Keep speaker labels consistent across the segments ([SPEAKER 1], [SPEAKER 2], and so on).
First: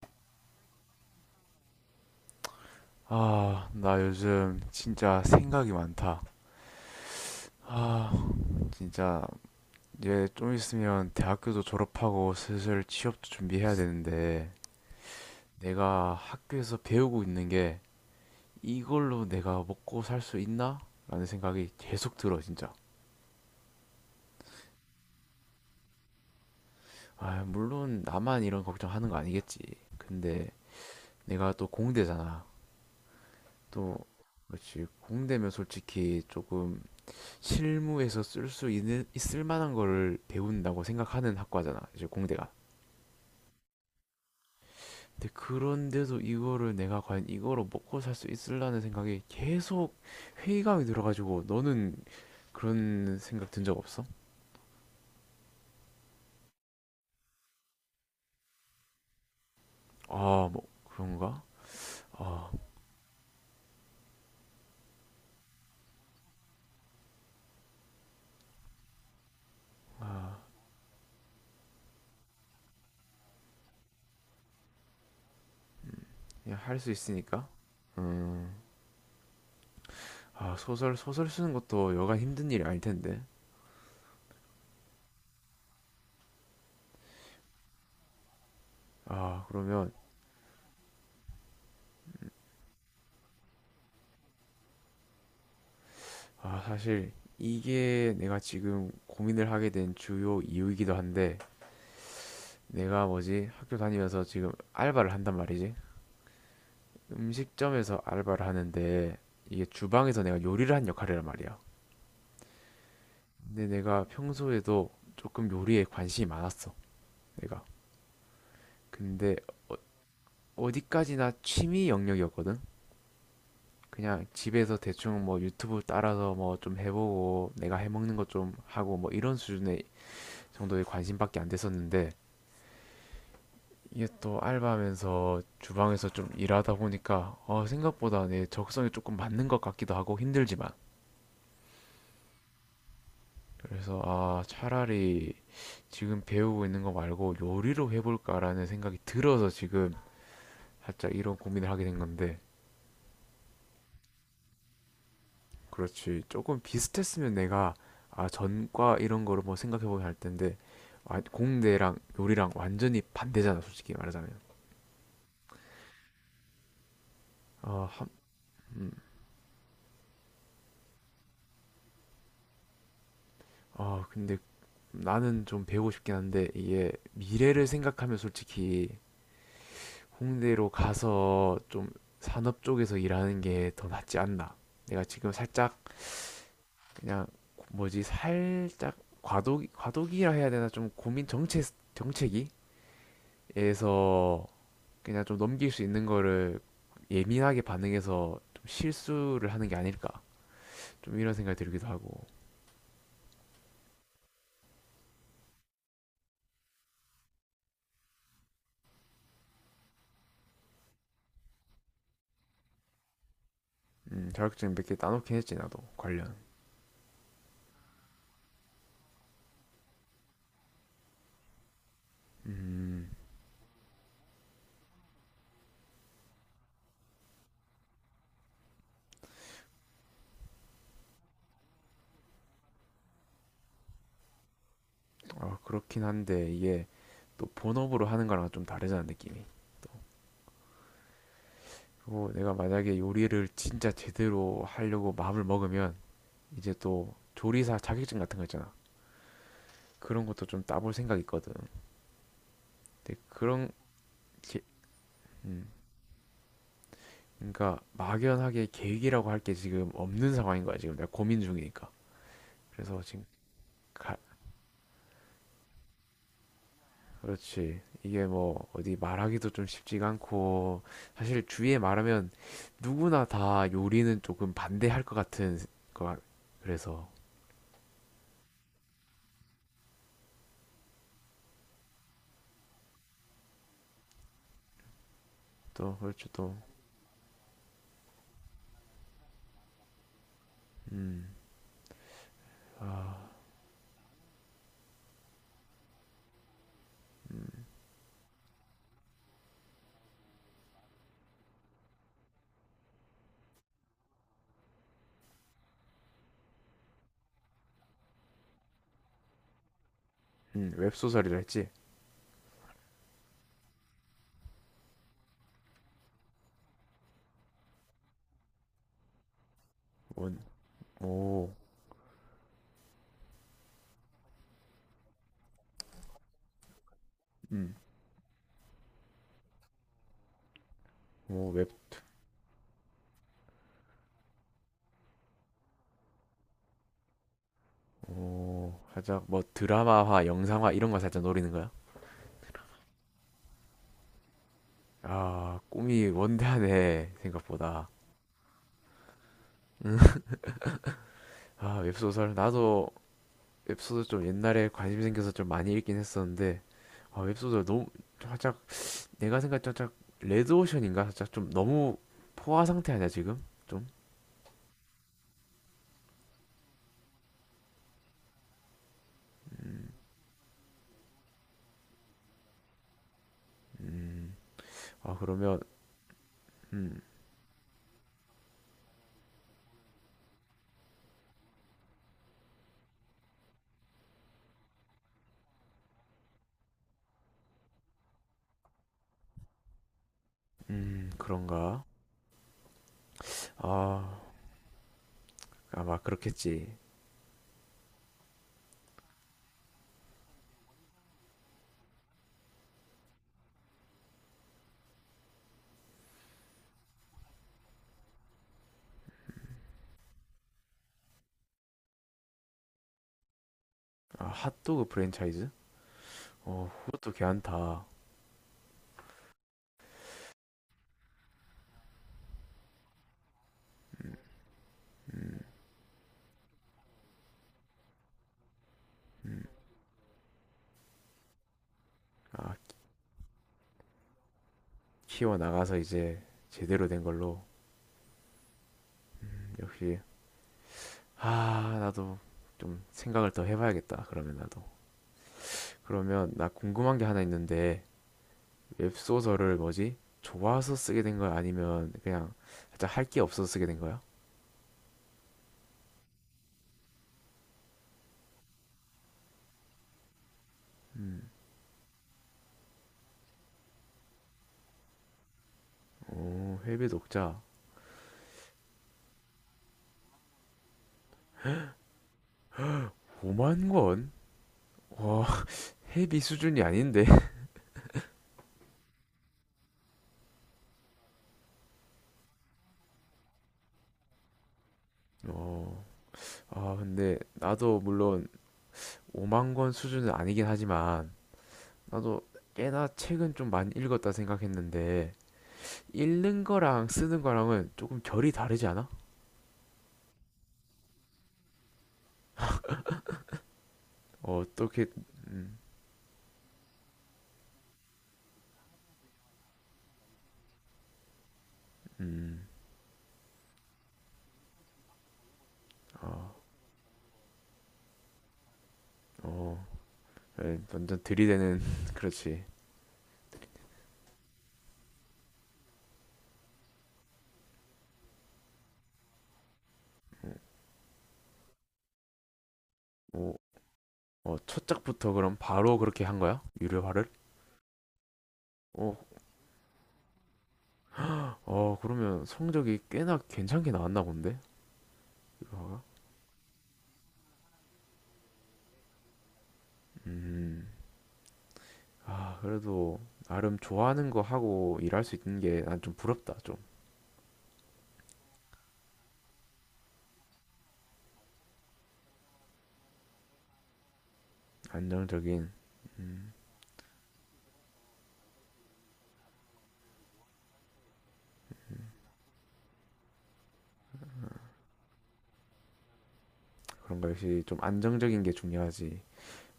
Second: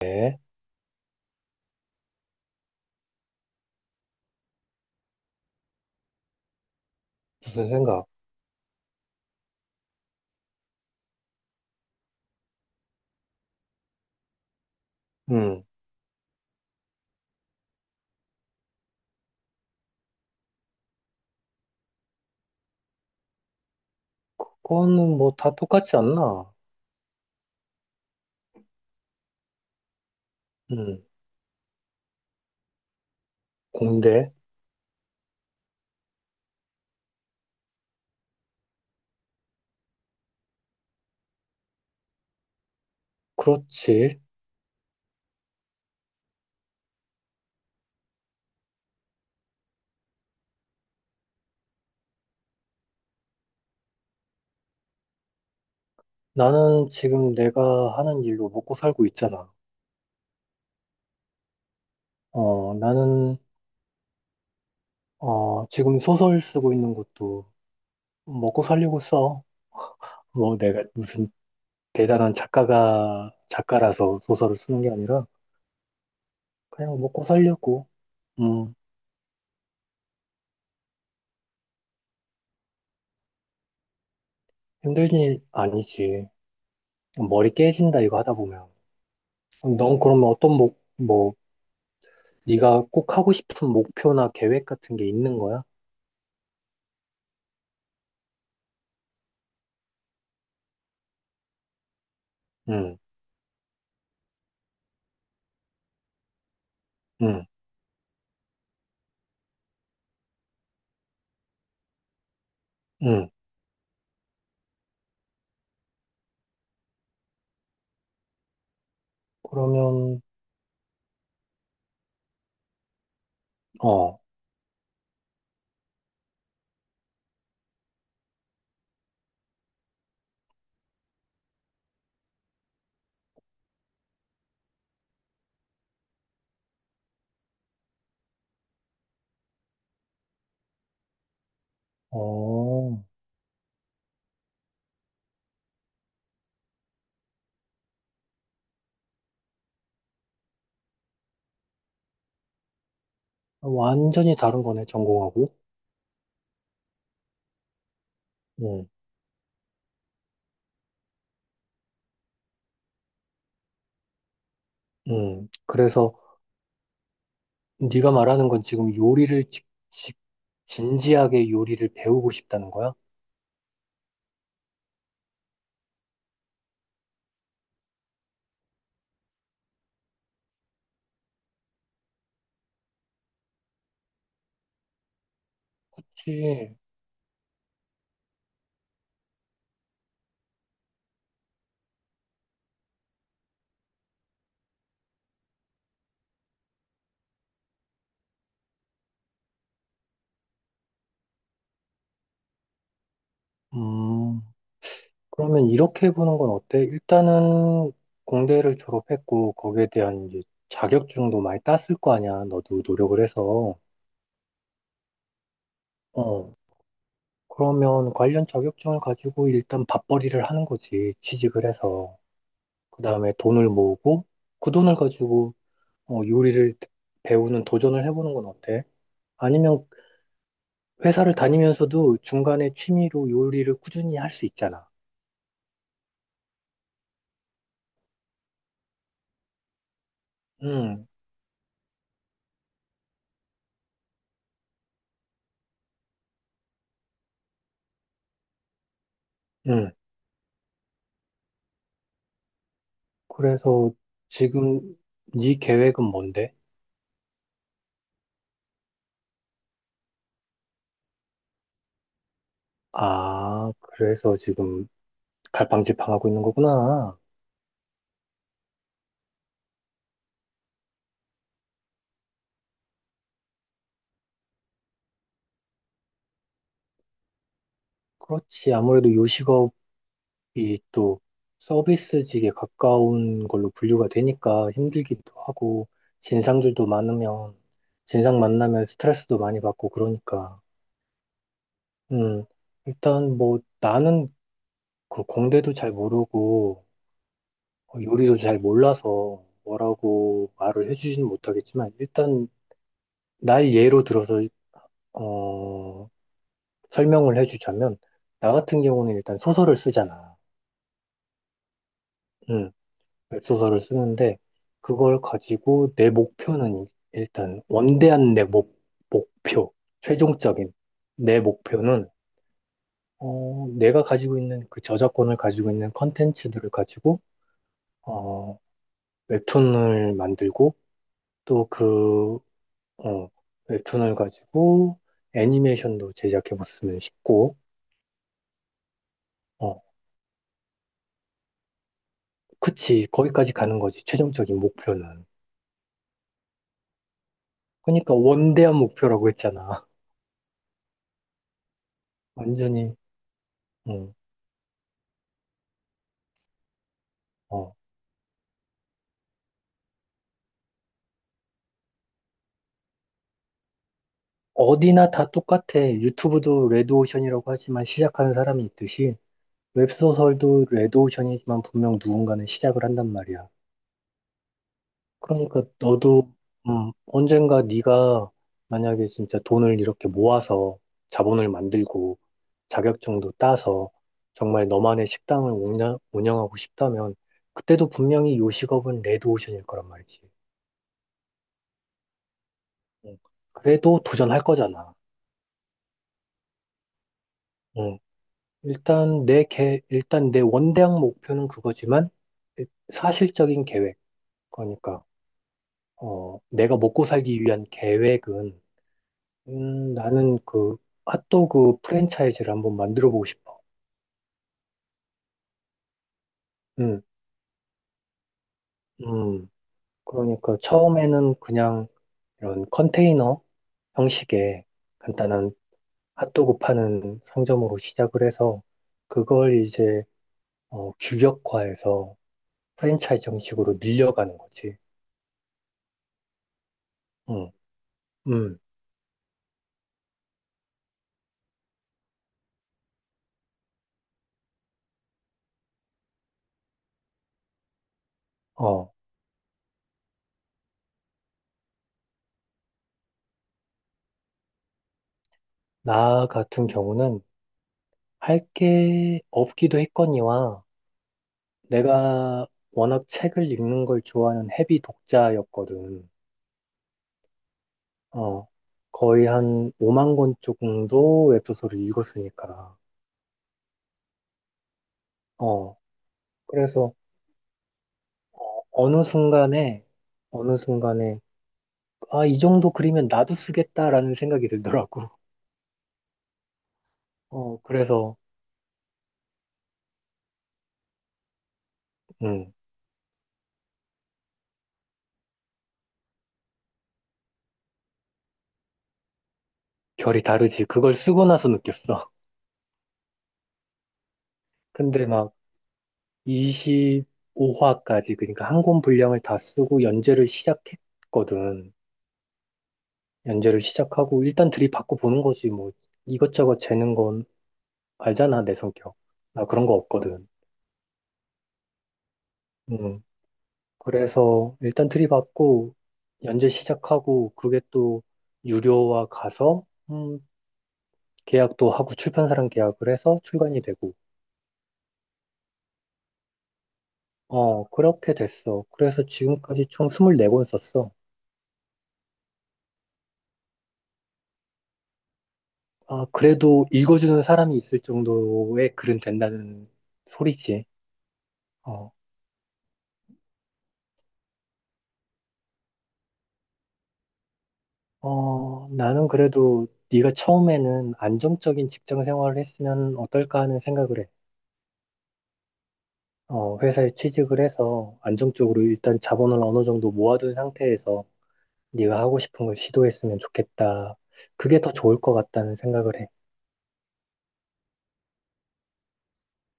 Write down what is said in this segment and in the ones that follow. [SPEAKER 1] 네,
[SPEAKER 2] 아, 나 요즘 진짜 생각이 많다.
[SPEAKER 1] 무슨 생각?
[SPEAKER 2] 아, 진짜 이제 좀 있으면 대학교도 졸업하고 슬슬 취업도 준비해야 되는데
[SPEAKER 1] 음,
[SPEAKER 2] 내가 학교에서 배우고 있는 게 이걸로 내가 먹고 살 수 있나? 라는 생각이 계속 들어, 진짜.
[SPEAKER 1] 그거는 뭐 다 똑같지 않나?
[SPEAKER 2] 아, 물론 나만 이런 걱정하는 거 아니겠지. 근데
[SPEAKER 1] 음,
[SPEAKER 2] 내가 또 공대잖아. 또,
[SPEAKER 1] 공대?
[SPEAKER 2] 그렇지. 공대면 솔직히 조금 실무에서 쓸 수 있는 있을 만한 거를 배운다고 생각하는 학과잖아 이제 공대가.
[SPEAKER 1] 그렇지.
[SPEAKER 2] 근데 그런데도 이거를 내가 과연 이거로 먹고 살 수 있을라는 생각이 계속 회의감이 들어가지고. 너는 그런 생각 든 적 없어?
[SPEAKER 1] 나는 지금 내가 하는 일로 먹고 살고 있잖아.
[SPEAKER 2] 아 뭐 그런가? 아
[SPEAKER 1] 어, 나는, 지금 소설 쓰고 있는 것도 먹고 살려고 써. 뭐 내가 무슨 대단한 작가라서 소설을 쓰는 게 아니라
[SPEAKER 2] 그냥 할 수
[SPEAKER 1] 그냥 먹고
[SPEAKER 2] 있으니까.
[SPEAKER 1] 살려고.
[SPEAKER 2] 음아,
[SPEAKER 1] 음,
[SPEAKER 2] 소설 쓰는 것도 여간 힘든 일이 아닐 텐데.
[SPEAKER 1] 힘든 일 아니지. 머리 깨진다 이거 하다 보면.
[SPEAKER 2] 아 그러면.
[SPEAKER 1] 넌 그러면 뭐, 네가 꼭 하고 싶은 목표나 계획 같은 게 있는 거야?
[SPEAKER 2] 아 사실 이게 내가 지금 고민을 하게 된 주요 이유이기도 한데,
[SPEAKER 1] 응,
[SPEAKER 2] 내가 뭐지? 학교 다니면서 지금 알바를 한단 말이지.
[SPEAKER 1] 응,
[SPEAKER 2] 음식점에서 알바를 하는데 이게 주방에서 내가 요리를 한 역할이란 말이야.
[SPEAKER 1] 응.
[SPEAKER 2] 근데 내가 평소에도 조금 요리에 관심이 많았어. 내가. 근데
[SPEAKER 1] 그러면,
[SPEAKER 2] 어디까지나 취미 영역이었거든.
[SPEAKER 1] 어,
[SPEAKER 2] 그냥 집에서 대충 뭐 유튜브 따라서 뭐 좀 해보고 내가 해먹는 것 좀 하고 뭐 이런 수준의 정도의 관심밖에 안 됐었는데, 이게 또 알바하면서 주방에서 좀 일하다 보니까 생각보다 내 적성에 조금 맞는 것 같기도 하고 힘들지만.
[SPEAKER 1] 어,
[SPEAKER 2] 그래서 아 차라리 지금 배우고 있는 거 말고 요리로 해볼까라는 생각이 들어서 지금 살짝 이런 고민을 하게 된 건데.
[SPEAKER 1] 완전히 다른 거네, 전공하고.
[SPEAKER 2] 그렇지. 조금 비슷했으면 내가 아
[SPEAKER 1] 응,
[SPEAKER 2] 전과 이런 거를 뭐 생각해보면 할 텐데. 아, 공대랑 요리랑 완전히 반대잖아, 솔직히 말하자면.
[SPEAKER 1] 응. 그래서
[SPEAKER 2] 아 한,
[SPEAKER 1] 네가 말하는 건
[SPEAKER 2] 음,
[SPEAKER 1] 지금 요리를 진지하게 요리를 배우고 싶다는 거야?
[SPEAKER 2] 아 근데 나는 좀 배우고 싶긴 한데 이게 미래를 생각하면 솔직히 홍대로 가서 좀 산업 쪽에서 일하는 게 더 낫지 않나. 내가 지금 살짝
[SPEAKER 1] 그치.
[SPEAKER 2] 그냥 뭐지, 살짝 과도기, 과도기라 해야 되나, 좀 고민 정체, 정체기에서 그냥 좀 넘길 수 있는 거를 예민하게 반응해서 좀 실수를 하는 게 아닐까. 좀 이런 생각이 들기도 하고.
[SPEAKER 1] 음, 그러면 이렇게 해보는 건 어때? 일단은 공대를 졸업했고, 거기에 대한 이제 자격증도 많이 땄을 거 아니야. 너도 노력을 해서.
[SPEAKER 2] 자격증 몇 개 따놓긴 했지, 나도 관련.
[SPEAKER 1] 어. 그러면 관련 자격증을 가지고 일단 밥벌이를 하는 거지. 취직을 해서. 그
[SPEAKER 2] 음.
[SPEAKER 1] 다음에 돈을 모으고 그 돈을 가지고 요리를 배우는 도전을 해보는 건 어때? 아니면 회사를 다니면서도 중간에 취미로 요리를 꾸준히 할 수 있잖아.
[SPEAKER 2] 아, 그렇긴 한데 이게 또 본업으로 하는 거랑 좀 다르잖아, 느낌이. 또,
[SPEAKER 1] 음,
[SPEAKER 2] 그리고 내가 만약에 요리를 진짜 제대로 하려고 마음을 먹으면 이제 또 조리사 자격증 같은 거 있잖아.
[SPEAKER 1] 음.
[SPEAKER 2] 그런 것도 좀 따볼 생각 있거든. 근데 그런
[SPEAKER 1] 그래서
[SPEAKER 2] 게,
[SPEAKER 1] 지금 네
[SPEAKER 2] 음,
[SPEAKER 1] 계획은 뭔데?
[SPEAKER 2] 그러니까 막연하게 계획이라고 할 게 지금 없는 상황인 거야, 지금 내가 고민 중이니까. 그래서 지금
[SPEAKER 1] 아,
[SPEAKER 2] 가,
[SPEAKER 1] 그래서 지금 갈팡질팡하고 있는 거구나.
[SPEAKER 2] 그렇지. 이게 뭐 어디 말하기도 좀 쉽지가 않고 사실 주위에 말하면 누구나 다 요리는 조금 반대할 것 같은 거 같-. 그래서
[SPEAKER 1] 그렇지. 아무래도 요식업 이 또 서비스직에 가까운 걸로 분류가 되니까 힘들기도 하고,
[SPEAKER 2] 또. 그렇죠. 또
[SPEAKER 1] 진상들도 많으면 진상 만나면 스트레스도 많이 받고 그러니까.
[SPEAKER 2] 음.
[SPEAKER 1] 음.
[SPEAKER 2] 아,
[SPEAKER 1] 일단 뭐 나는 그 공대도 잘 모르고 요리도 잘 몰라서 뭐라고 말을 해주지는 못하겠지만, 일단 날 예로 들어서 어 설명을 해주자면, 나 같은 경우는 일단 소설을 쓰잖아.
[SPEAKER 2] 웹소설이라 했지.
[SPEAKER 1] 음, 웹소설을 쓰는데, 그걸 가지고 내 목표는, 일단 원대한 내 목표,
[SPEAKER 2] 뭔,
[SPEAKER 1] 최종적인 내
[SPEAKER 2] 오.
[SPEAKER 1] 목표는, 내가 가지고 있는 그 저작권을 가지고 있는 컨텐츠들을 가지고
[SPEAKER 2] 음.
[SPEAKER 1] 어, 웹툰을 만들고,
[SPEAKER 2] 오,
[SPEAKER 1] 또
[SPEAKER 2] 웹,
[SPEAKER 1] 그 어, 웹툰을 가지고 애니메이션도 제작해봤으면 싶고,
[SPEAKER 2] 오, 살짝 뭐
[SPEAKER 1] 어,
[SPEAKER 2] 드라마화, 영상화 이런 거 살짝 노리는 거야?
[SPEAKER 1] 그치, 거기까지 가는 거지, 최종적인 목표는.
[SPEAKER 2] 아, 꿈이 원대하네 생각보다.
[SPEAKER 1] 그러니까 원대한 목표라고 했잖아.
[SPEAKER 2] 아, 웹소설 나도
[SPEAKER 1] 완전히.
[SPEAKER 2] 웹소설 좀 옛날에 관심 생겨서 좀 많이 읽긴 했었는데. 아,
[SPEAKER 1] 응,
[SPEAKER 2] 웹소설 너무 살짝 내가 생각했던 살짝 레드오션인가, 살짝 좀 너무 포화 상태 아니야 지금 좀?
[SPEAKER 1] 어디나 다 똑같아. 유튜브도 레드오션이라고 하지만 시작하는 사람이 있듯이, 웹소설도 레드오션이지만 분명 누군가는 시작을 한단 말이야.
[SPEAKER 2] 음, 아 그러면
[SPEAKER 1] 그러니까 너도,
[SPEAKER 2] 음,
[SPEAKER 1] 언젠가 네가 만약에 진짜 돈을 이렇게 모아서 자본을 만들고 자격증도 따서 정말 너만의 식당을 운영하고 싶다면, 그때도 분명히 요식업은 레드오션일 거란 말이지.
[SPEAKER 2] 그런가?
[SPEAKER 1] 응. 그래도
[SPEAKER 2] 아,
[SPEAKER 1] 도전할 거잖아.
[SPEAKER 2] 아마 그렇겠지.
[SPEAKER 1] 응. 일단 내 일단 내 원대학 목표는 그거지만, 사실적인 계획, 그러니까 내가 먹고 살기 위한 계획은, 나는 그 핫도그 프랜차이즈를 한번 만들어 보고 싶어.
[SPEAKER 2] 아 핫도그 프랜차이즈? 어
[SPEAKER 1] 음,
[SPEAKER 2] 그것도 괜찮다.
[SPEAKER 1] 음. 그러니까 처음에는 그냥 이런 컨테이너 형식의 간단한 핫도그 파는 상점으로 시작을 해서, 그걸 이제 규격화해서
[SPEAKER 2] 아
[SPEAKER 1] 프랜차이즈 형식으로 늘려가는 거지.
[SPEAKER 2] 키워 나가서 이제 제대로 된 걸로.
[SPEAKER 1] 음, 음.
[SPEAKER 2] 역시. 아 나도 좀 생각을 더 해봐야겠다. 그러면 나도. 그러면 나 궁금한 게 하나 있는데,
[SPEAKER 1] 어.
[SPEAKER 2] 웹소설을 뭐지? 좋아서 쓰게 된 거야? 아니면 그냥 살짝 할 게 없어서 쓰게 된 거야?
[SPEAKER 1] 나 같은 경우는 할 게 없기도 했거니와
[SPEAKER 2] 음,
[SPEAKER 1] 내가 워낙 책을 읽는 걸 좋아하는 헤비 독자였거든.
[SPEAKER 2] 오, 해외 독자.
[SPEAKER 1] 어, 거의 한 5만 권 정도 웹소설을 읽었으니까.
[SPEAKER 2] 5만 권? 와,
[SPEAKER 1] 어,
[SPEAKER 2] 헤비 수준이
[SPEAKER 1] 그래서
[SPEAKER 2] 아닌데?
[SPEAKER 1] 어느 순간에, 아, 이 정도 그리면 나도 쓰겠다라는 생각이 들더라고.
[SPEAKER 2] 어, 아, 근데 나도
[SPEAKER 1] 그래서,
[SPEAKER 2] 물론 5만 권 수준은 아니긴 하지만 나도
[SPEAKER 1] 음,
[SPEAKER 2] 꽤나 책은 좀 많이 읽었다 생각했는데, 읽는 거랑 쓰는 거랑은 조금 결이 다르지 않아?
[SPEAKER 1] 결이 다르지. 그걸 쓰고 나서 느꼈어.
[SPEAKER 2] 어떻게,
[SPEAKER 1] 근데 막,
[SPEAKER 2] 음,
[SPEAKER 1] 25화까지, 그러니까 한 권 분량을 다 쓰고 연재를 시작했거든.
[SPEAKER 2] 음,
[SPEAKER 1] 연재를 시작하고 일단 들이받고 보는 거지 뭐.
[SPEAKER 2] 아,
[SPEAKER 1] 이것저것 재는 건, 알잖아 내 성격. 나
[SPEAKER 2] 어,
[SPEAKER 1] 그런 거 없거든.
[SPEAKER 2] 예, 완전 들이대는, 그렇지.
[SPEAKER 1] 음. 그래서 일단 들이받고 연재 시작하고, 그게 또 유료화 가서, 계약도 하고 출판사랑 계약을 해서
[SPEAKER 2] 오,
[SPEAKER 1] 출간이 되고.
[SPEAKER 2] 어, 첫 작부터 그럼 바로 그렇게 한 거야? 유료화를?
[SPEAKER 1] 어, 그렇게 됐어.
[SPEAKER 2] 어,
[SPEAKER 1] 그래서 지금까지 총 24권 썼어.
[SPEAKER 2] 어, 그러면 성적이 꽤나 괜찮게 나왔나 본데? 유료화가?
[SPEAKER 1] 아, 그래도 읽어주는 사람이 있을 정도의 글은 된다는 소리지. 어,
[SPEAKER 2] 아, 그래도 나름 좋아하는 거 하고 일할 수 있는 게 난 좀 부럽다, 좀.
[SPEAKER 1] 나는 그래도 네가 처음에는 안정적인 직장 생활을 했으면 어떨까 하는 생각을 해.
[SPEAKER 2] 안정적인.
[SPEAKER 1] 회사에 취직을 해서 안정적으로 일단 자본을 어느 정도 모아둔 상태에서 네가 하고 싶은 걸 시도했으면 좋겠다. 그게 더 좋을 것 같다는 생각을 해.
[SPEAKER 2] 그런 거 역시 좀 안정적인 게 중요하지.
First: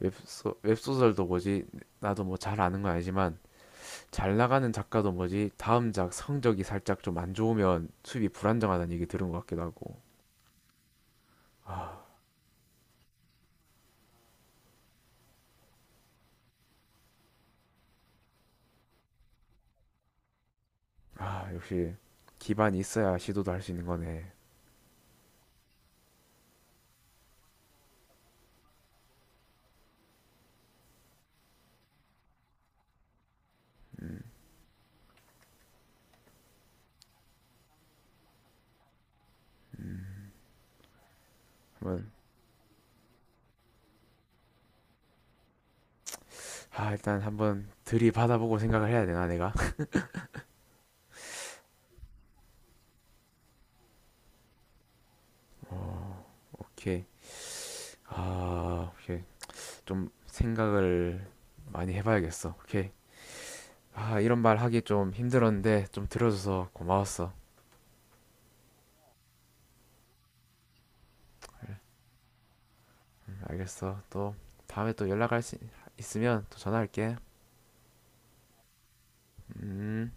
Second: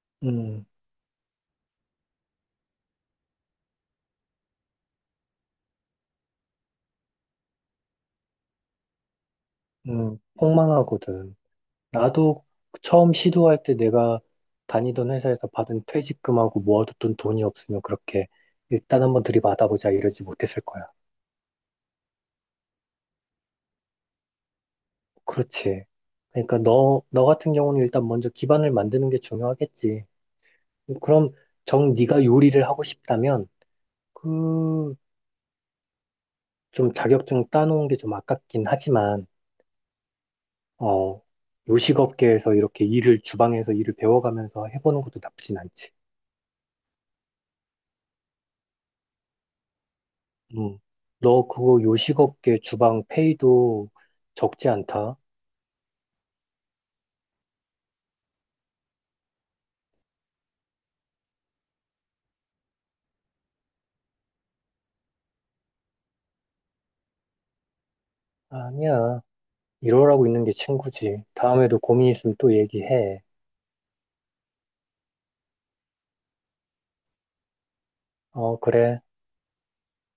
[SPEAKER 2] 웹소,
[SPEAKER 1] 음,
[SPEAKER 2] 웹소설도 뭐지? 나도 뭐 잘 아는 건 아니지만 잘 나가는 작가도 뭐지? 다음 작 성적이 살짝 좀 안 좋으면 수입이 불안정하다는 얘기 들은 것 같기도 하고.
[SPEAKER 1] 폭망하거든. 나도 처음 시도할 때 내가 다니던 회사에서 받은 퇴직금하고 모아뒀던 돈이 없으면 그렇게 일단 한번 들이받아보자 이러지 못했을 거야.
[SPEAKER 2] 아, 역시 기반이 있어야 시도도 할 수 있는 거네.
[SPEAKER 1] 그렇지. 그러니까 너 같은 경우는 일단 먼저 기반을 만드는 게 중요하겠지. 그럼 정 네가 요리를 하고 싶다면, 그 좀 자격증 따놓은 게 좀 아깝긴 하지만 어
[SPEAKER 2] 한 번.
[SPEAKER 1] 요식업계에서 이렇게 일을, 주방에서 일을 배워가면서 해보는 것도 나쁘진 않지.
[SPEAKER 2] 아, 일단 한번 들이받아보고 생각을 해야 되나, 내가?
[SPEAKER 1] 음. 너 그거 요식업계 주방 페이도 적지 않다?
[SPEAKER 2] 오케이. 아, 오케이. 좀 생각을 많이 해봐야겠어. 오케이. 아, 이런 말 하기 좀 힘들었는데 좀 들어줘서 고마웠어.
[SPEAKER 1] 아니야. 이러라고 있는 게 친구지. 다음에도 고민 있으면 또 얘기해.
[SPEAKER 2] 알겠어. 또 다음에 또 연락할 수 있으면 또 전화할게.
[SPEAKER 1] 어, 그래.
[SPEAKER 2] 음.